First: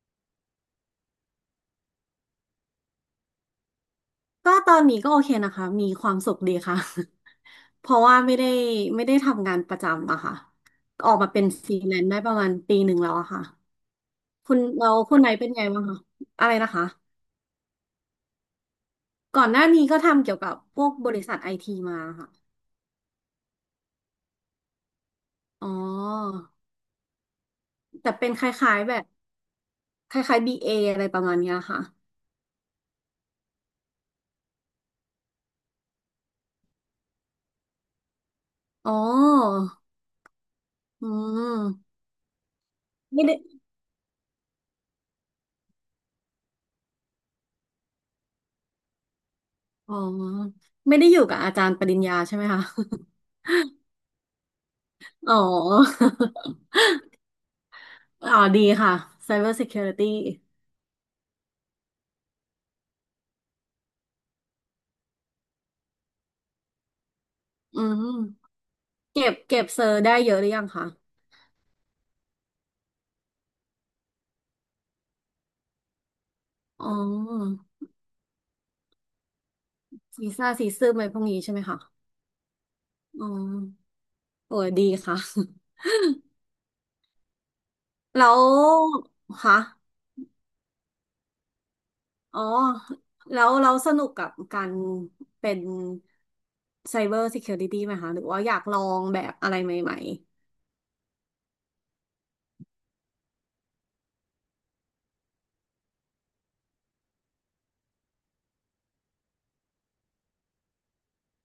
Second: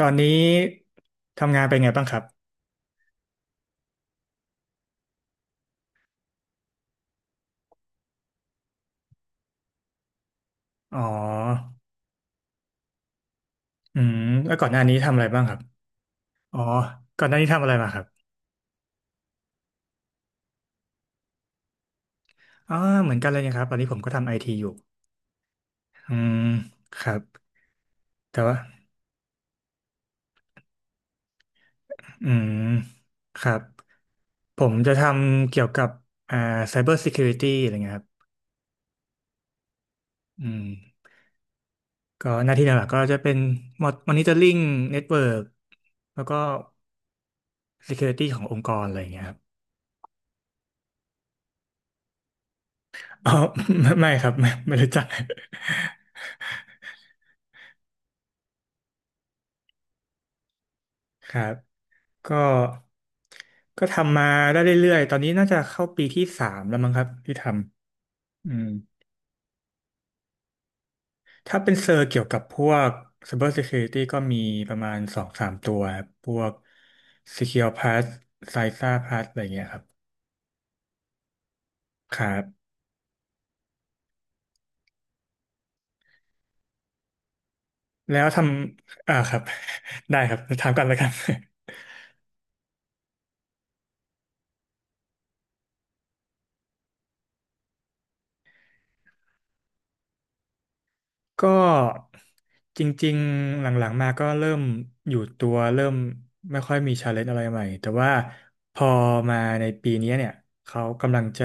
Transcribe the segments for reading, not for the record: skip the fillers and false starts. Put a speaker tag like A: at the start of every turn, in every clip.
A: ตอนนี้ทำงานเป็นไงบ้างครับ
B: ก็ตอนนี้ก็โอเคนะคะ มีความสุขดีค่ะ เพราะว่าไม่ได้ทำงานประจำอะค่ะ
A: อ๋
B: ออกมาเป็นฟ
A: อ
B: รีแลนซ์ได้ประมาณปีหนึ่งแล้วอะค่ะ
A: อืมแล้
B: คุ
A: ว
B: ณ
A: ก่อนหน้า
B: เรา
A: นี้ทำ
B: คุณ
A: อะไร
B: ไหน
A: บ้าง
B: เป็น
A: ครับ
B: ไงบ้างคะอะไร
A: อ๋อ
B: นะคะ
A: ก่อนหน้านี้ทำอะไรมาครับ
B: ก่อนหน้านี้ก็ทำเกี่ยวกับพวกบริษัทไอทีมาค่ะ
A: อ๋อเหมือนกันเลยนะครับตอนนี้ผมก็ทำไอทีอยู่
B: อ๋อ
A: อืมครับ
B: แต่เป็น
A: แต่
B: ค
A: ว่า
B: ล้ายๆแบบคล้ายๆ BA ออะไรประมาณเนี้ยค่ะ
A: อืมครับผมจะทำเกี่ยวกับอ่า Cyber Security อะไรเงี้ยครับ
B: อ๋อ
A: อืม
B: อืม
A: ก็หน้าที่หลักๆก็จะ
B: ไม่
A: เป็
B: ได้
A: น Monitoring Network แล้วก็ Security ขององค์กรอะไรอย่างเงี้ยครับ
B: อ๋อ ไม่ได้อยู่กับอาจารย์ปริญญาใช่ไหมคะ
A: อ๋อ ไม่ครับไม่รู้จัก
B: อ๋อ อ๋อดีค่ะ Cyber Security
A: ครับก็ก็ทำมาได้เรื่อยๆตอนนี้น่าจะเข้าปีที่สามแล้วมั้งครับที่ท
B: อื
A: ำอื
B: ม
A: ม
B: เก็บเซอร์ได้เยอะหรือยังคะ
A: ถ้าเป็นเซอร์เกี่ยวกับพวก Cyber Security ก็มีประมาณสองสามตัวครับพวก
B: อ๋อ
A: Secure Pass Cysa Pass อะไรเงี้ยครับ
B: ซีซ่าซีซึมอะไรพวกนี้ใช่ไหมคะ
A: ครับ
B: อ๋อโอ้ยดีค่ะ
A: แล้ ว
B: แล้
A: ท
B: ว
A: ำครับ
B: คะ
A: ได้ครับถามกันเลยครับ
B: อ๋อแล้วเราสนุกกับการเป็นไซเบอร์ซิเคียวริตี้ไหมคะหรือว่าอยากลองแบบอะไรใหม่
A: ก็จริงๆหลังๆมาก็เริ่มอยู่ตัวเริ่มไม่ค่อยมีชาเลนจ์อะไรใหม่แต่ว่าพอมาในปีนี้เนี่ยเขากำลังจะ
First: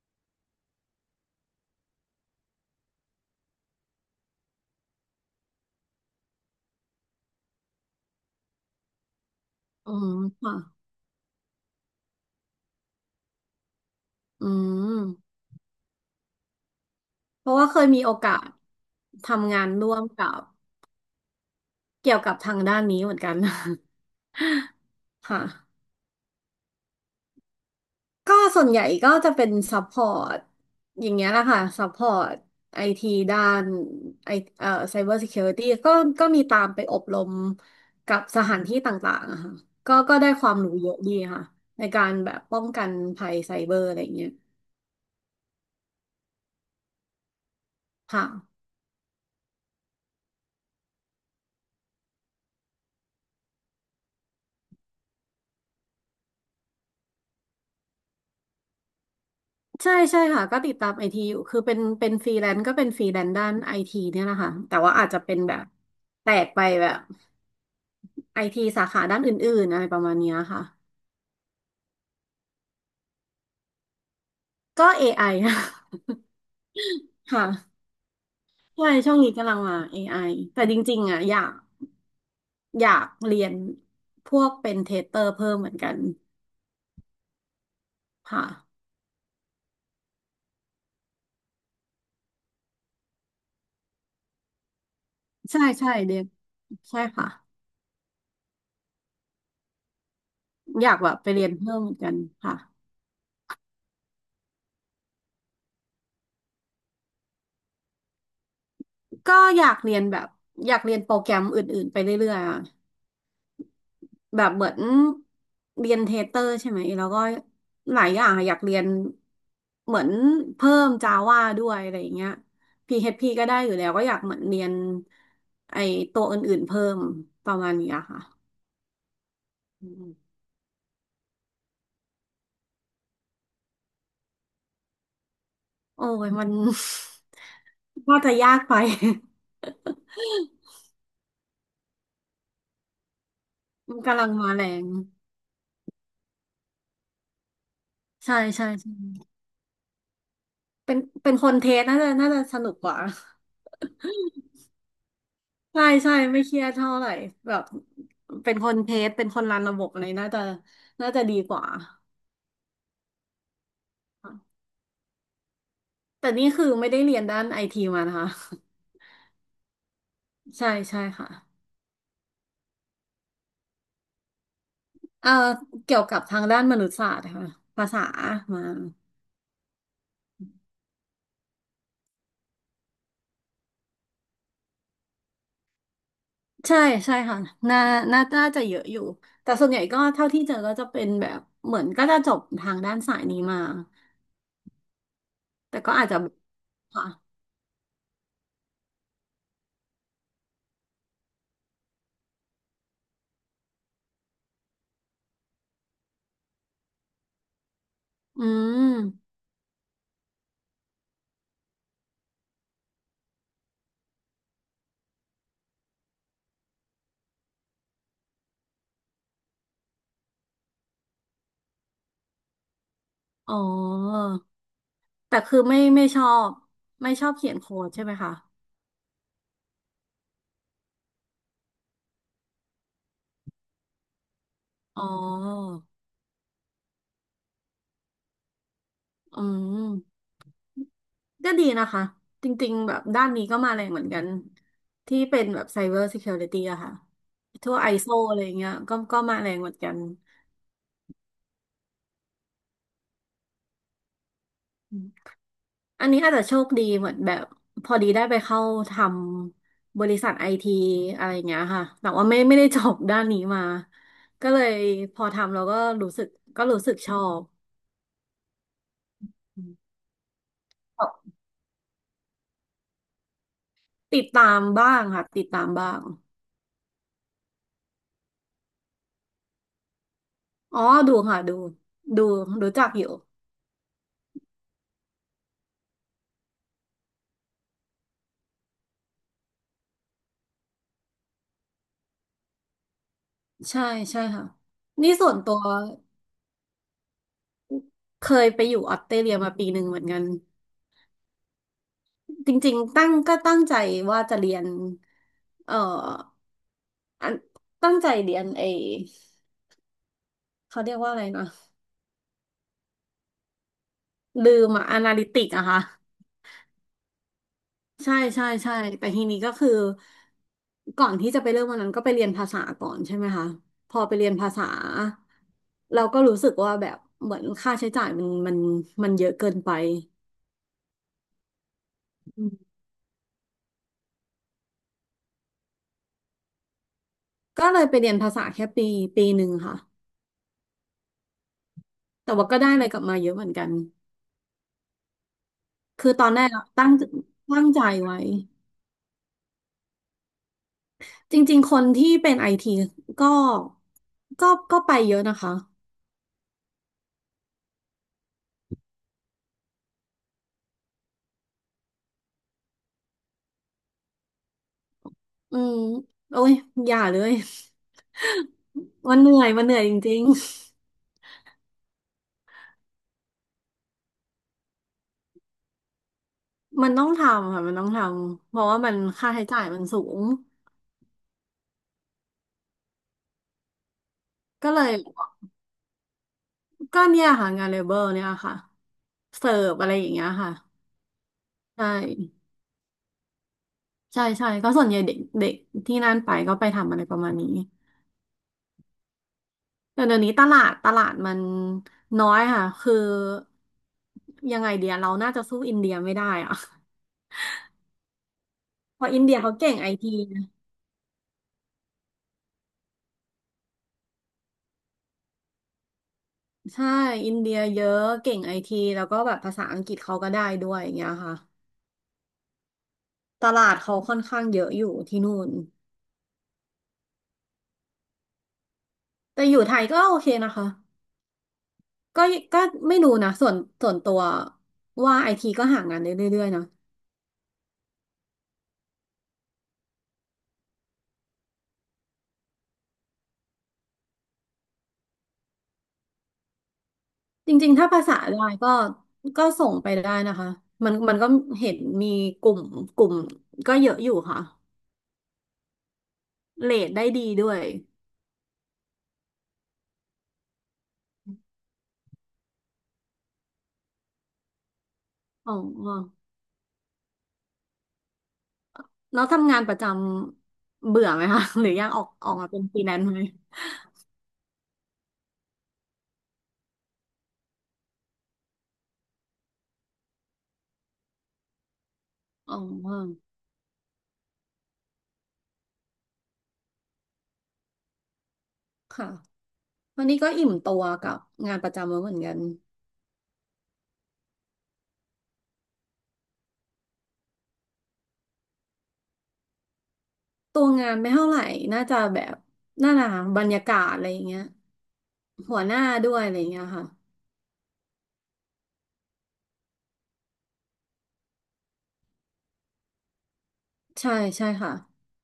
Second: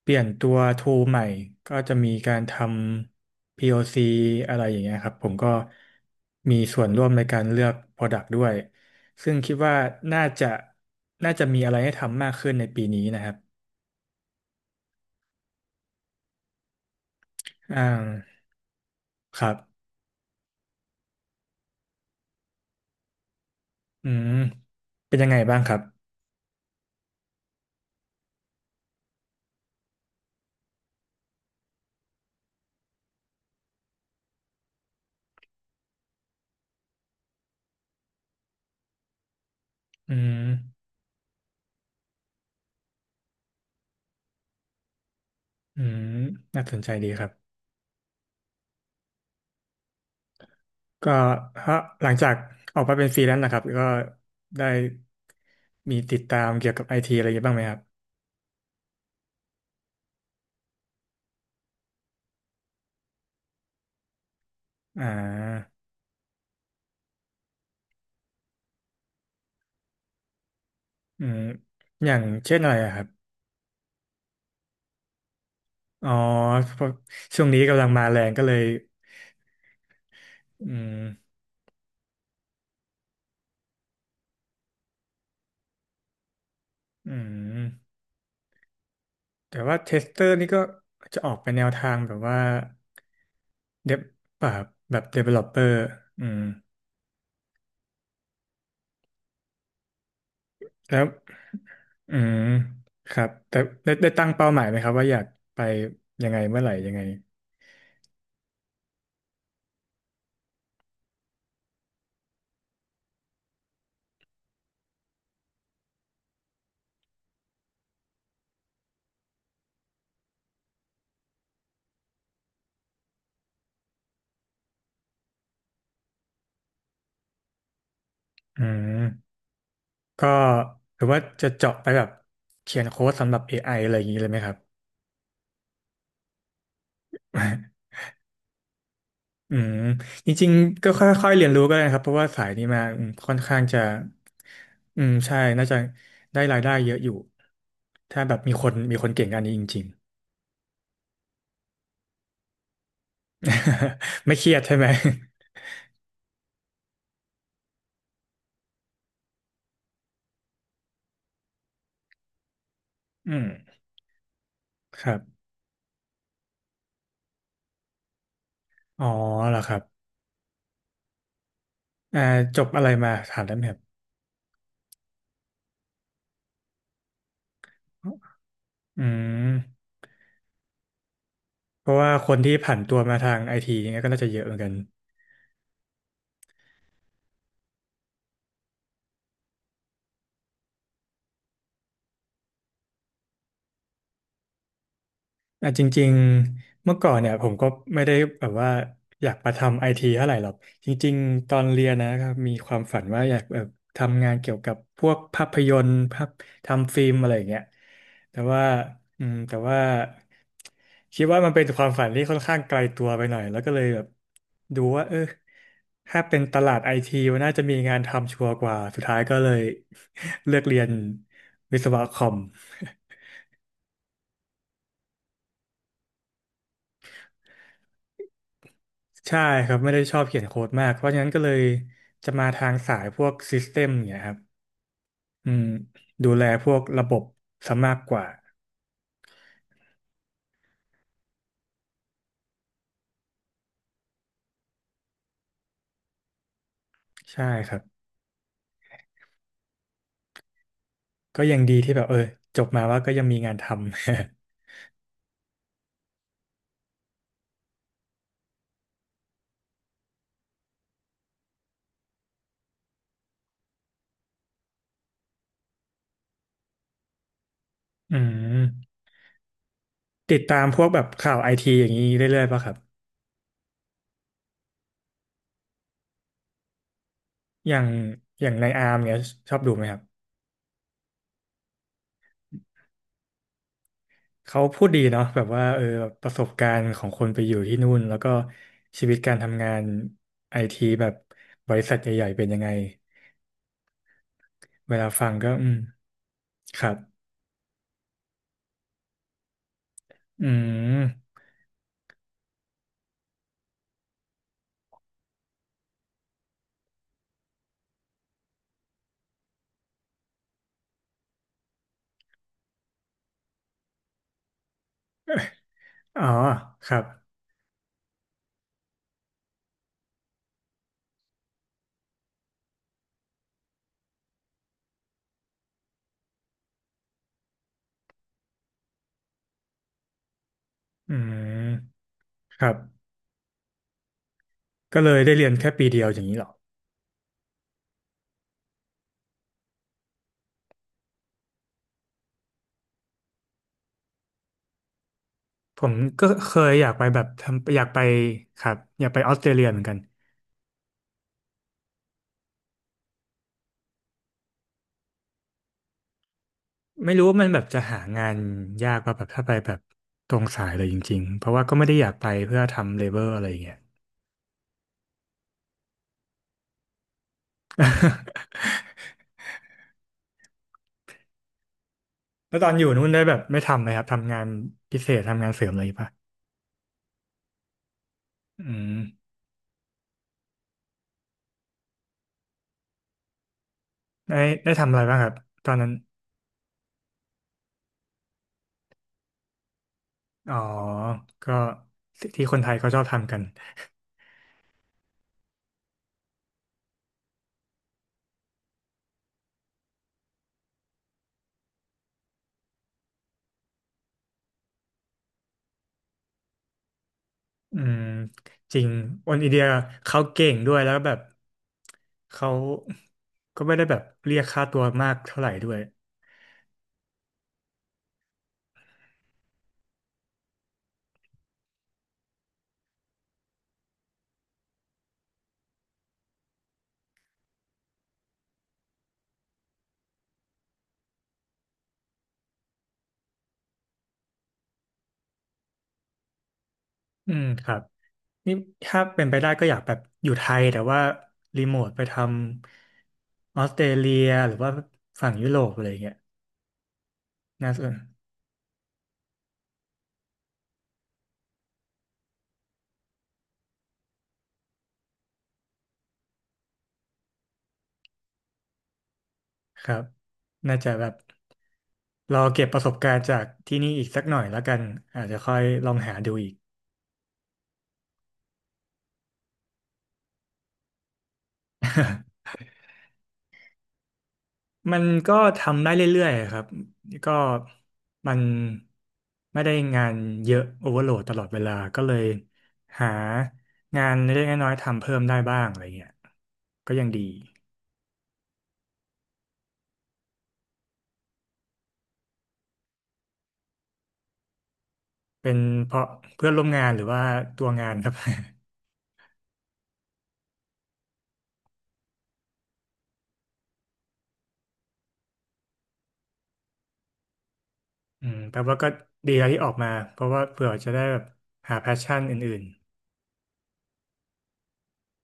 A: เปลี่ยนตัวทูใหม่ก็จะมีการทำ POC อซีอะไรอย่างเงี้ยครับผมก็มีส่วนร่วมในการเลือก Product ด้วยซึ่งคิดว่า
B: ๆอืม
A: น่าจะ
B: ค่ะ
A: น่าจะมีอะไรให้ทำมากขึ้นในปีนี้นะครับ
B: อืมเพราะว่าเค
A: อ่า
B: ยมีโอกาส
A: ครั
B: ทำงาน
A: บ
B: ร่วมกับเกี่ยวกับทางด้านนี้เหมือนกัน
A: อืมเป็น ยังไง
B: ค่ะ
A: บ้างครับ
B: ก็ส่วนใหญ่ก็จะเป็นซัพพอร์ตอย่างเงี้ยแหละค่ะซัพพอร์ตไอทีด้านไอไซเบอร์ซิเคียวริตี้ก็มีตามไปอบรมกับสถานที่ต่างๆอะค่ะก็
A: อื
B: ก็ได้
A: ม
B: ความรู้เยอะดีค่ะในการแบบป้องกันภัยไซเบอร์อะไรอย่างเงี้ย
A: อืมน่าสนใจดีครับ
B: ค่ะ
A: ก็ถ้าหลังจากออกมาเป็นฟรีแลนซ์นะครับ ก็ได้มีติดตามเกี่ยวกับไอทีอะไรเยอะบ้างไหมครับ
B: ใช่ใช่ค่ะก็ติดตามไอทีอยู่คือเป็นฟรีแลนซ์ก็เป็นฟรีแลนซ์ด้านไอทีเนี่ยแหละค่ะแต่ว่า
A: อ่
B: อาจจะเป็นแบบ
A: า
B: แตกไปแบบไอทีสาขาด้านอื่นๆอะไรประมาณเนี้ยค่ะ
A: อืมอย่างเช่นอะไรอะครับ
B: ก็เอไอ
A: อ๋อเพราะช่
B: ค่ะ
A: วงนี้กำลังมาแรงก็เลย
B: ใช่ช่วงนี้กำลังมา AI แต่
A: อื
B: จ
A: ม
B: ริงๆอ่ะอยากเรียนพวกเป็นเทสเตอร์เพิ่มเหมือนกัน
A: อืม
B: ค่ะ
A: แต่ว่าเทสเตอร์นี่ก็จะออกไปแนวทางแบบว่าเดบแบบแบบ
B: ใช่
A: developer
B: ใช่เรีย
A: อื
B: น
A: ม
B: ใช่ค่ะอยาก
A: แล้ว
B: แบบไปเรียนเพิ่มเหมือนกั
A: อื
B: น
A: ม
B: ค่ะ
A: ครับแต่ได้ตั้งเป้าหมายไหมครับว่าอยากไปยังไงเมื่อไหร่ยังไง
B: ก็อยากเรียนแบบอยากเรียนโปรแกรมอื่นๆไปเรื่อยๆอ่ะแบบเหมือนเรียนเทสเตอร์ใช่ไหมแล้วก็หลายอย่างอะอยากเรียนเหมือนเพิ่มจาวาด้วยอะไรอย่างเงี้ย p h ีก็ได้อยู่แล้วก็อยากเหมือนเรียนไอตัวอื่นๆเพิ่มประมาณนี้อะค่ะ
A: อืม
B: อืม
A: ก็หรือว่าจะเจาะไปแบบเขียนโค้ดสำหรับ AI อไออะไรอย่างนี้เลยไหมครับ
B: โอ้ยมัน ว่าจะยากไป
A: อืมจริงๆก็ค่อยๆเรียนรู้ก็ได้นะครับเพราะว่าสายนี้มาอืมค่อนข้างจะ
B: มันกำลังมาแรง
A: อืมใช่น่าจะได้รายได้เยอะอยู่ถ้าแบ
B: ใช่
A: บมีค
B: ใช่
A: น
B: ใช่
A: มีคนเก่งอันนี้จริง
B: เป็นเป็นคนเทสน่าจะสนุกกว่า
A: ๆ ไม่เครียดใช่ไหม
B: ใช่ใช่ไม่เครียดเท่าไหร่แบบเป็นคนเทสเป็นคนรันระบบอะไรน่าจะดีกว่า
A: อืมครับ
B: แต่นี่คือไม่ได้เรียนด้านไอทีมานะคะ
A: อ๋อเหรอครับ
B: ใช่ใช่ค่ะ
A: อ่าจบอะไรมาถามได้ไหมครับ
B: เอ่อเกี่ยวกับทางด้านมนุษยศาสตร์ค่ะภาษามา
A: อืมเพราะว่าคนที่ผ่านตัวมาทางไอทีเนี่ยก็น่าจะเยอะเหมือนกัน
B: ใช่ใช่ค่ะน่าน่าจะเยอะอยู่แต่ส่วนใหญ่ก็เท่าที่เจอก็จะเป็นแบบเหมือนก็จะจบทางด้านสายนี้มา
A: อ่ะ
B: แต่
A: จ
B: ก็อา
A: ริ
B: จ
A: ง
B: จะ
A: ๆเมื่อ
B: ค่ะ
A: ก่อนเนี่ยผมก็ไม่ได้แบบว่าอยากมาทำไอทีเท่าไหร่หรอกจริงๆตอนเรียนนะครับมีความฝันว่าอยากแบบทำงานเกี่ยวกับพวกภาพยนตร์ภาพทำฟิล์มอะไรอย่างเงี้ยแต่
B: อื
A: ว่า
B: ม
A: อืมแต่ว่าคิดว่ามันเป็นความฝันที่ค่อนข้างไกลตัวไปหน่อยแล้วก็เลยแบบดูว่าเออถ้าเป็นตลาดไอทีมันน่าจะมีงานทำชัวร์กว่าสุดท้ายก็เลย เลือกเรียนวิศวะคอม
B: อ๋อแต่คือไม่ชอบไม่ชอบเขียนโค้ดใช่ไหมคะ
A: ใช่ครับไม่ได้ชอบเขียนโค้ดมากเพราะฉะนั้นก็เลยจะมาทางสายพวกซิสเต็มเนี่ยครับ
B: อ๋อ
A: อืมดูแลพวกระบบซะมากกว่า
B: อืมก็ดีนะคะจริงๆแบบด้านนี้ก็มาแรงเหมือนกันที่เป็นแบบ Cyber Security อะค่ะ
A: ใช่ค
B: ทั่
A: รั
B: ว
A: บ
B: ISO อเอสโออะไรอย่างเงี้ยก็ก็มาแรงเหมือนกัน
A: ก็ยังดีที่แบบเออจบมาว่าก็ยังมีงานทำ
B: อันนี้อาจจะโชคดีเหมือนแบบพอดีได้ไปเข้าทำบริษัทไอทีอะไรอย่างเงี้ยค่ะแต่ว่าไม่ได้จบด้านนี้มาก็เลยพอทำแล้วก็รู้สึกก็รู้สึกชอบ
A: อืม
B: อืม
A: ติดตามพวกแบบข่าวไอทีอย่างนี้เรื่อยๆป่ะครับ
B: ติดตามบ้างค่ะติดตามบ้าง
A: อย่างอย่างในอาร์มเนี่ยชอบดูไหมครับ
B: อ๋อดูค่ะดูดูรู้จักอยู่
A: เขาพูดดีเนาะแบบว่าเออประสบการณ์ของคนไปอยู่ที่นู่นแล้วก็ชีวิตการทำงานไอทีแบบบริษัทใหญ่ๆเป็นยังไง
B: ใช่ใช่ค่ะ
A: เวลา
B: นี่ส่
A: ฟัง
B: วน
A: ก็
B: ตัว
A: อืมครับ
B: เคยไปอยู่ออสเตรเลียมาปีหนึ่งเหมือนกัน
A: อืม
B: จริงๆตั้งใจว่าจะเรียนเอ่ออันตั้งใจเรียนไอเขาเรียกว่าอะไรนะ ลืมอะอนาลิติกอะค่ะ
A: อ๋อครับ
B: ใช่ใช่ใช่แต่ทีนี้ก็คือก่อนที่จะไปเริ่มวันนั้นก็ไปเรียนภาษาก่อนใช่ไหมคะพอไปเรียนภาษาเราก็รู้สึกว่าแบบเหมือนค่าใช้จ่ายมันมันเยอะเกินไป
A: อืม
B: อื
A: ครั
B: ม
A: บ ก็เลยได้เรียนแค่ปีเดียวอย่างนี้เหรอ
B: ก็เลยไปเรียนภาษาแค่ปีปีหนึ่งค่ะแต่ว่าก็ได้อะไรกลับมาเยอะเหมือนกัน
A: ผม
B: คือต
A: ก็
B: อนแร
A: เค
B: กอะ
A: ยอยากไปแบบ
B: ตั้ง
A: ทำอ
B: ใจ
A: ยากไป
B: ไว้
A: ครับอยากไปออสเตรเลียเหมือนกัน
B: จริงๆคนที่เป็นไอทีก็ก็ไปเยอะนะคะ
A: ไม่รู้ว่ามันแบบจะหางานยากป่ะแบบถ้าไปแบบตรงสายเลยจริงๆ เพราะว่าก็ไม่ได้อยากไปเพื่อทำเลเบอร์อะไรอย่างเงี้ย
B: อืมโอ้ยอย่าเลย มันเหนื่อยมันเหนื่อยจริง
A: แล้วตอนอยู่นู่นได้แบบไม่ทำไหมครับทำงานพิเศษทำงานเสริมอะไรป่ะ
B: ๆมันต้องทำค่ะมันต้องทำเพราะ
A: อื
B: ว่า
A: ม
B: มันค่าใช้จ่ายมันสูง
A: ได้
B: ก็
A: ได้
B: เล
A: ทำ
B: ย
A: อะไรบ้างครับ ตอนนั้น
B: ก็เนี่ยค่ะงานเลเบอร์เนี่ยค่ะเสิร์ฟอะไรอย่างเงี้ยค่ะ
A: อ๋อก็
B: ใช่
A: ที่คนไทยเขาชอบทำกัน
B: ใช่ใช่ก็ส่วนใหญ่เด็กเด็กที่นั่นไปก็ไปทำอะไรประมาณนี้แต่เดี๋ยวนี้ตลาดมันน้อยค่ะคือยังไงเดียเราน่าจะสู้อินเดียไม่ได้อะ
A: อืมจริง
B: เพราะอิน
A: โอ
B: เดีย
A: นอิน
B: เขา
A: เดีย
B: เก่งไอที
A: เขาเก่งด้วย แล้วแบบเขาก็ไม่ได้แบบเรียกค่าตัวมากเท่าไหร่ด้วย
B: ใช่อินเดียเยอะเก่งไอทีแล้วก็แบบภาษาอังกฤษเขาก็ได้ด้วยอย่างเงี้ยค่ะ ตลาดเขาค่อนข้างเยอะอยู่ที่นู่นแต่อยู่ไทยก็โอเคนะคะ ก็ก็ไม่รู้นะส่วนตัวว่าไอทีก็หางานได้เรื่อยๆนะ
A: อืมครับนี่ถ้าเป็นไปได้ก็อยากแบบอยู่ไทยแต่ว่ารีโมทไปทำออสเตรเลียหรือว่าฝั่งยุโรปอะไรอย่างเงี้ย
B: จริ
A: น่า
B: งๆ
A: ส
B: ถ้า
A: น
B: ภาษาได้ก็ก็ส่งไปได้นะคะ มันก็เห็นมีกลุ่มกลุ่มก็เยอะอยู่ค่ะเรทได้ดีด้วย
A: ครับน่าจะแบบรอเก็บประสบการณ์จากที่นี่อีกสักหน่อยแล้วกัน อาจจะ
B: อ๋
A: ค่อยลองหา
B: อ
A: ดูอีก
B: แล้วทำงานประจำเบื่อไหมคะ หรืออยากออกมาเป็นฟรีแลนซ์ไหม
A: มันก็ทำได้เรื่อยๆครับก็มันไม่ได้งานเยอะโอเวอร์โหลดตลอดเวลาก็เลย
B: อ๋อ
A: หางานเล็กๆน้อยๆทำเพิ่มได้บ้างอะไรเงี้ยก็ยังดี
B: ค่ะ วันนี้ก็อิ่มตัวกับงานประจำแล้วเหมือนกัน
A: เป็นเพราะเพื่อนร่วมงานหรือว่าตัวงานครับ
B: ตัวงานไม่เท่าไหร่น่าจะแบบน่าหนาบรรยากาศอะไรอย่างเงี้ยหัวหน้าด้วยอะไรอย่างเงี้ยค่ะ
A: อืมแปลว่าก็ดีแล้วที่ออกมาเพราะว่าเผื่อจะได้แบบหาแพชชั่นอื่น
B: ใช่ใช่ค่ะ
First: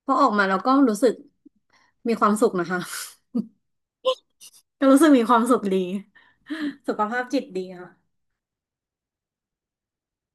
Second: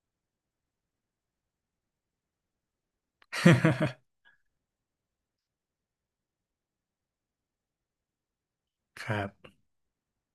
B: เพราะออกมาแล้วก็รู้สึกมีความสุขนะคะ ก็รู้สึกมีความสุขดีสุขภาพจิตดีค่ะ
A: ๆ ครับ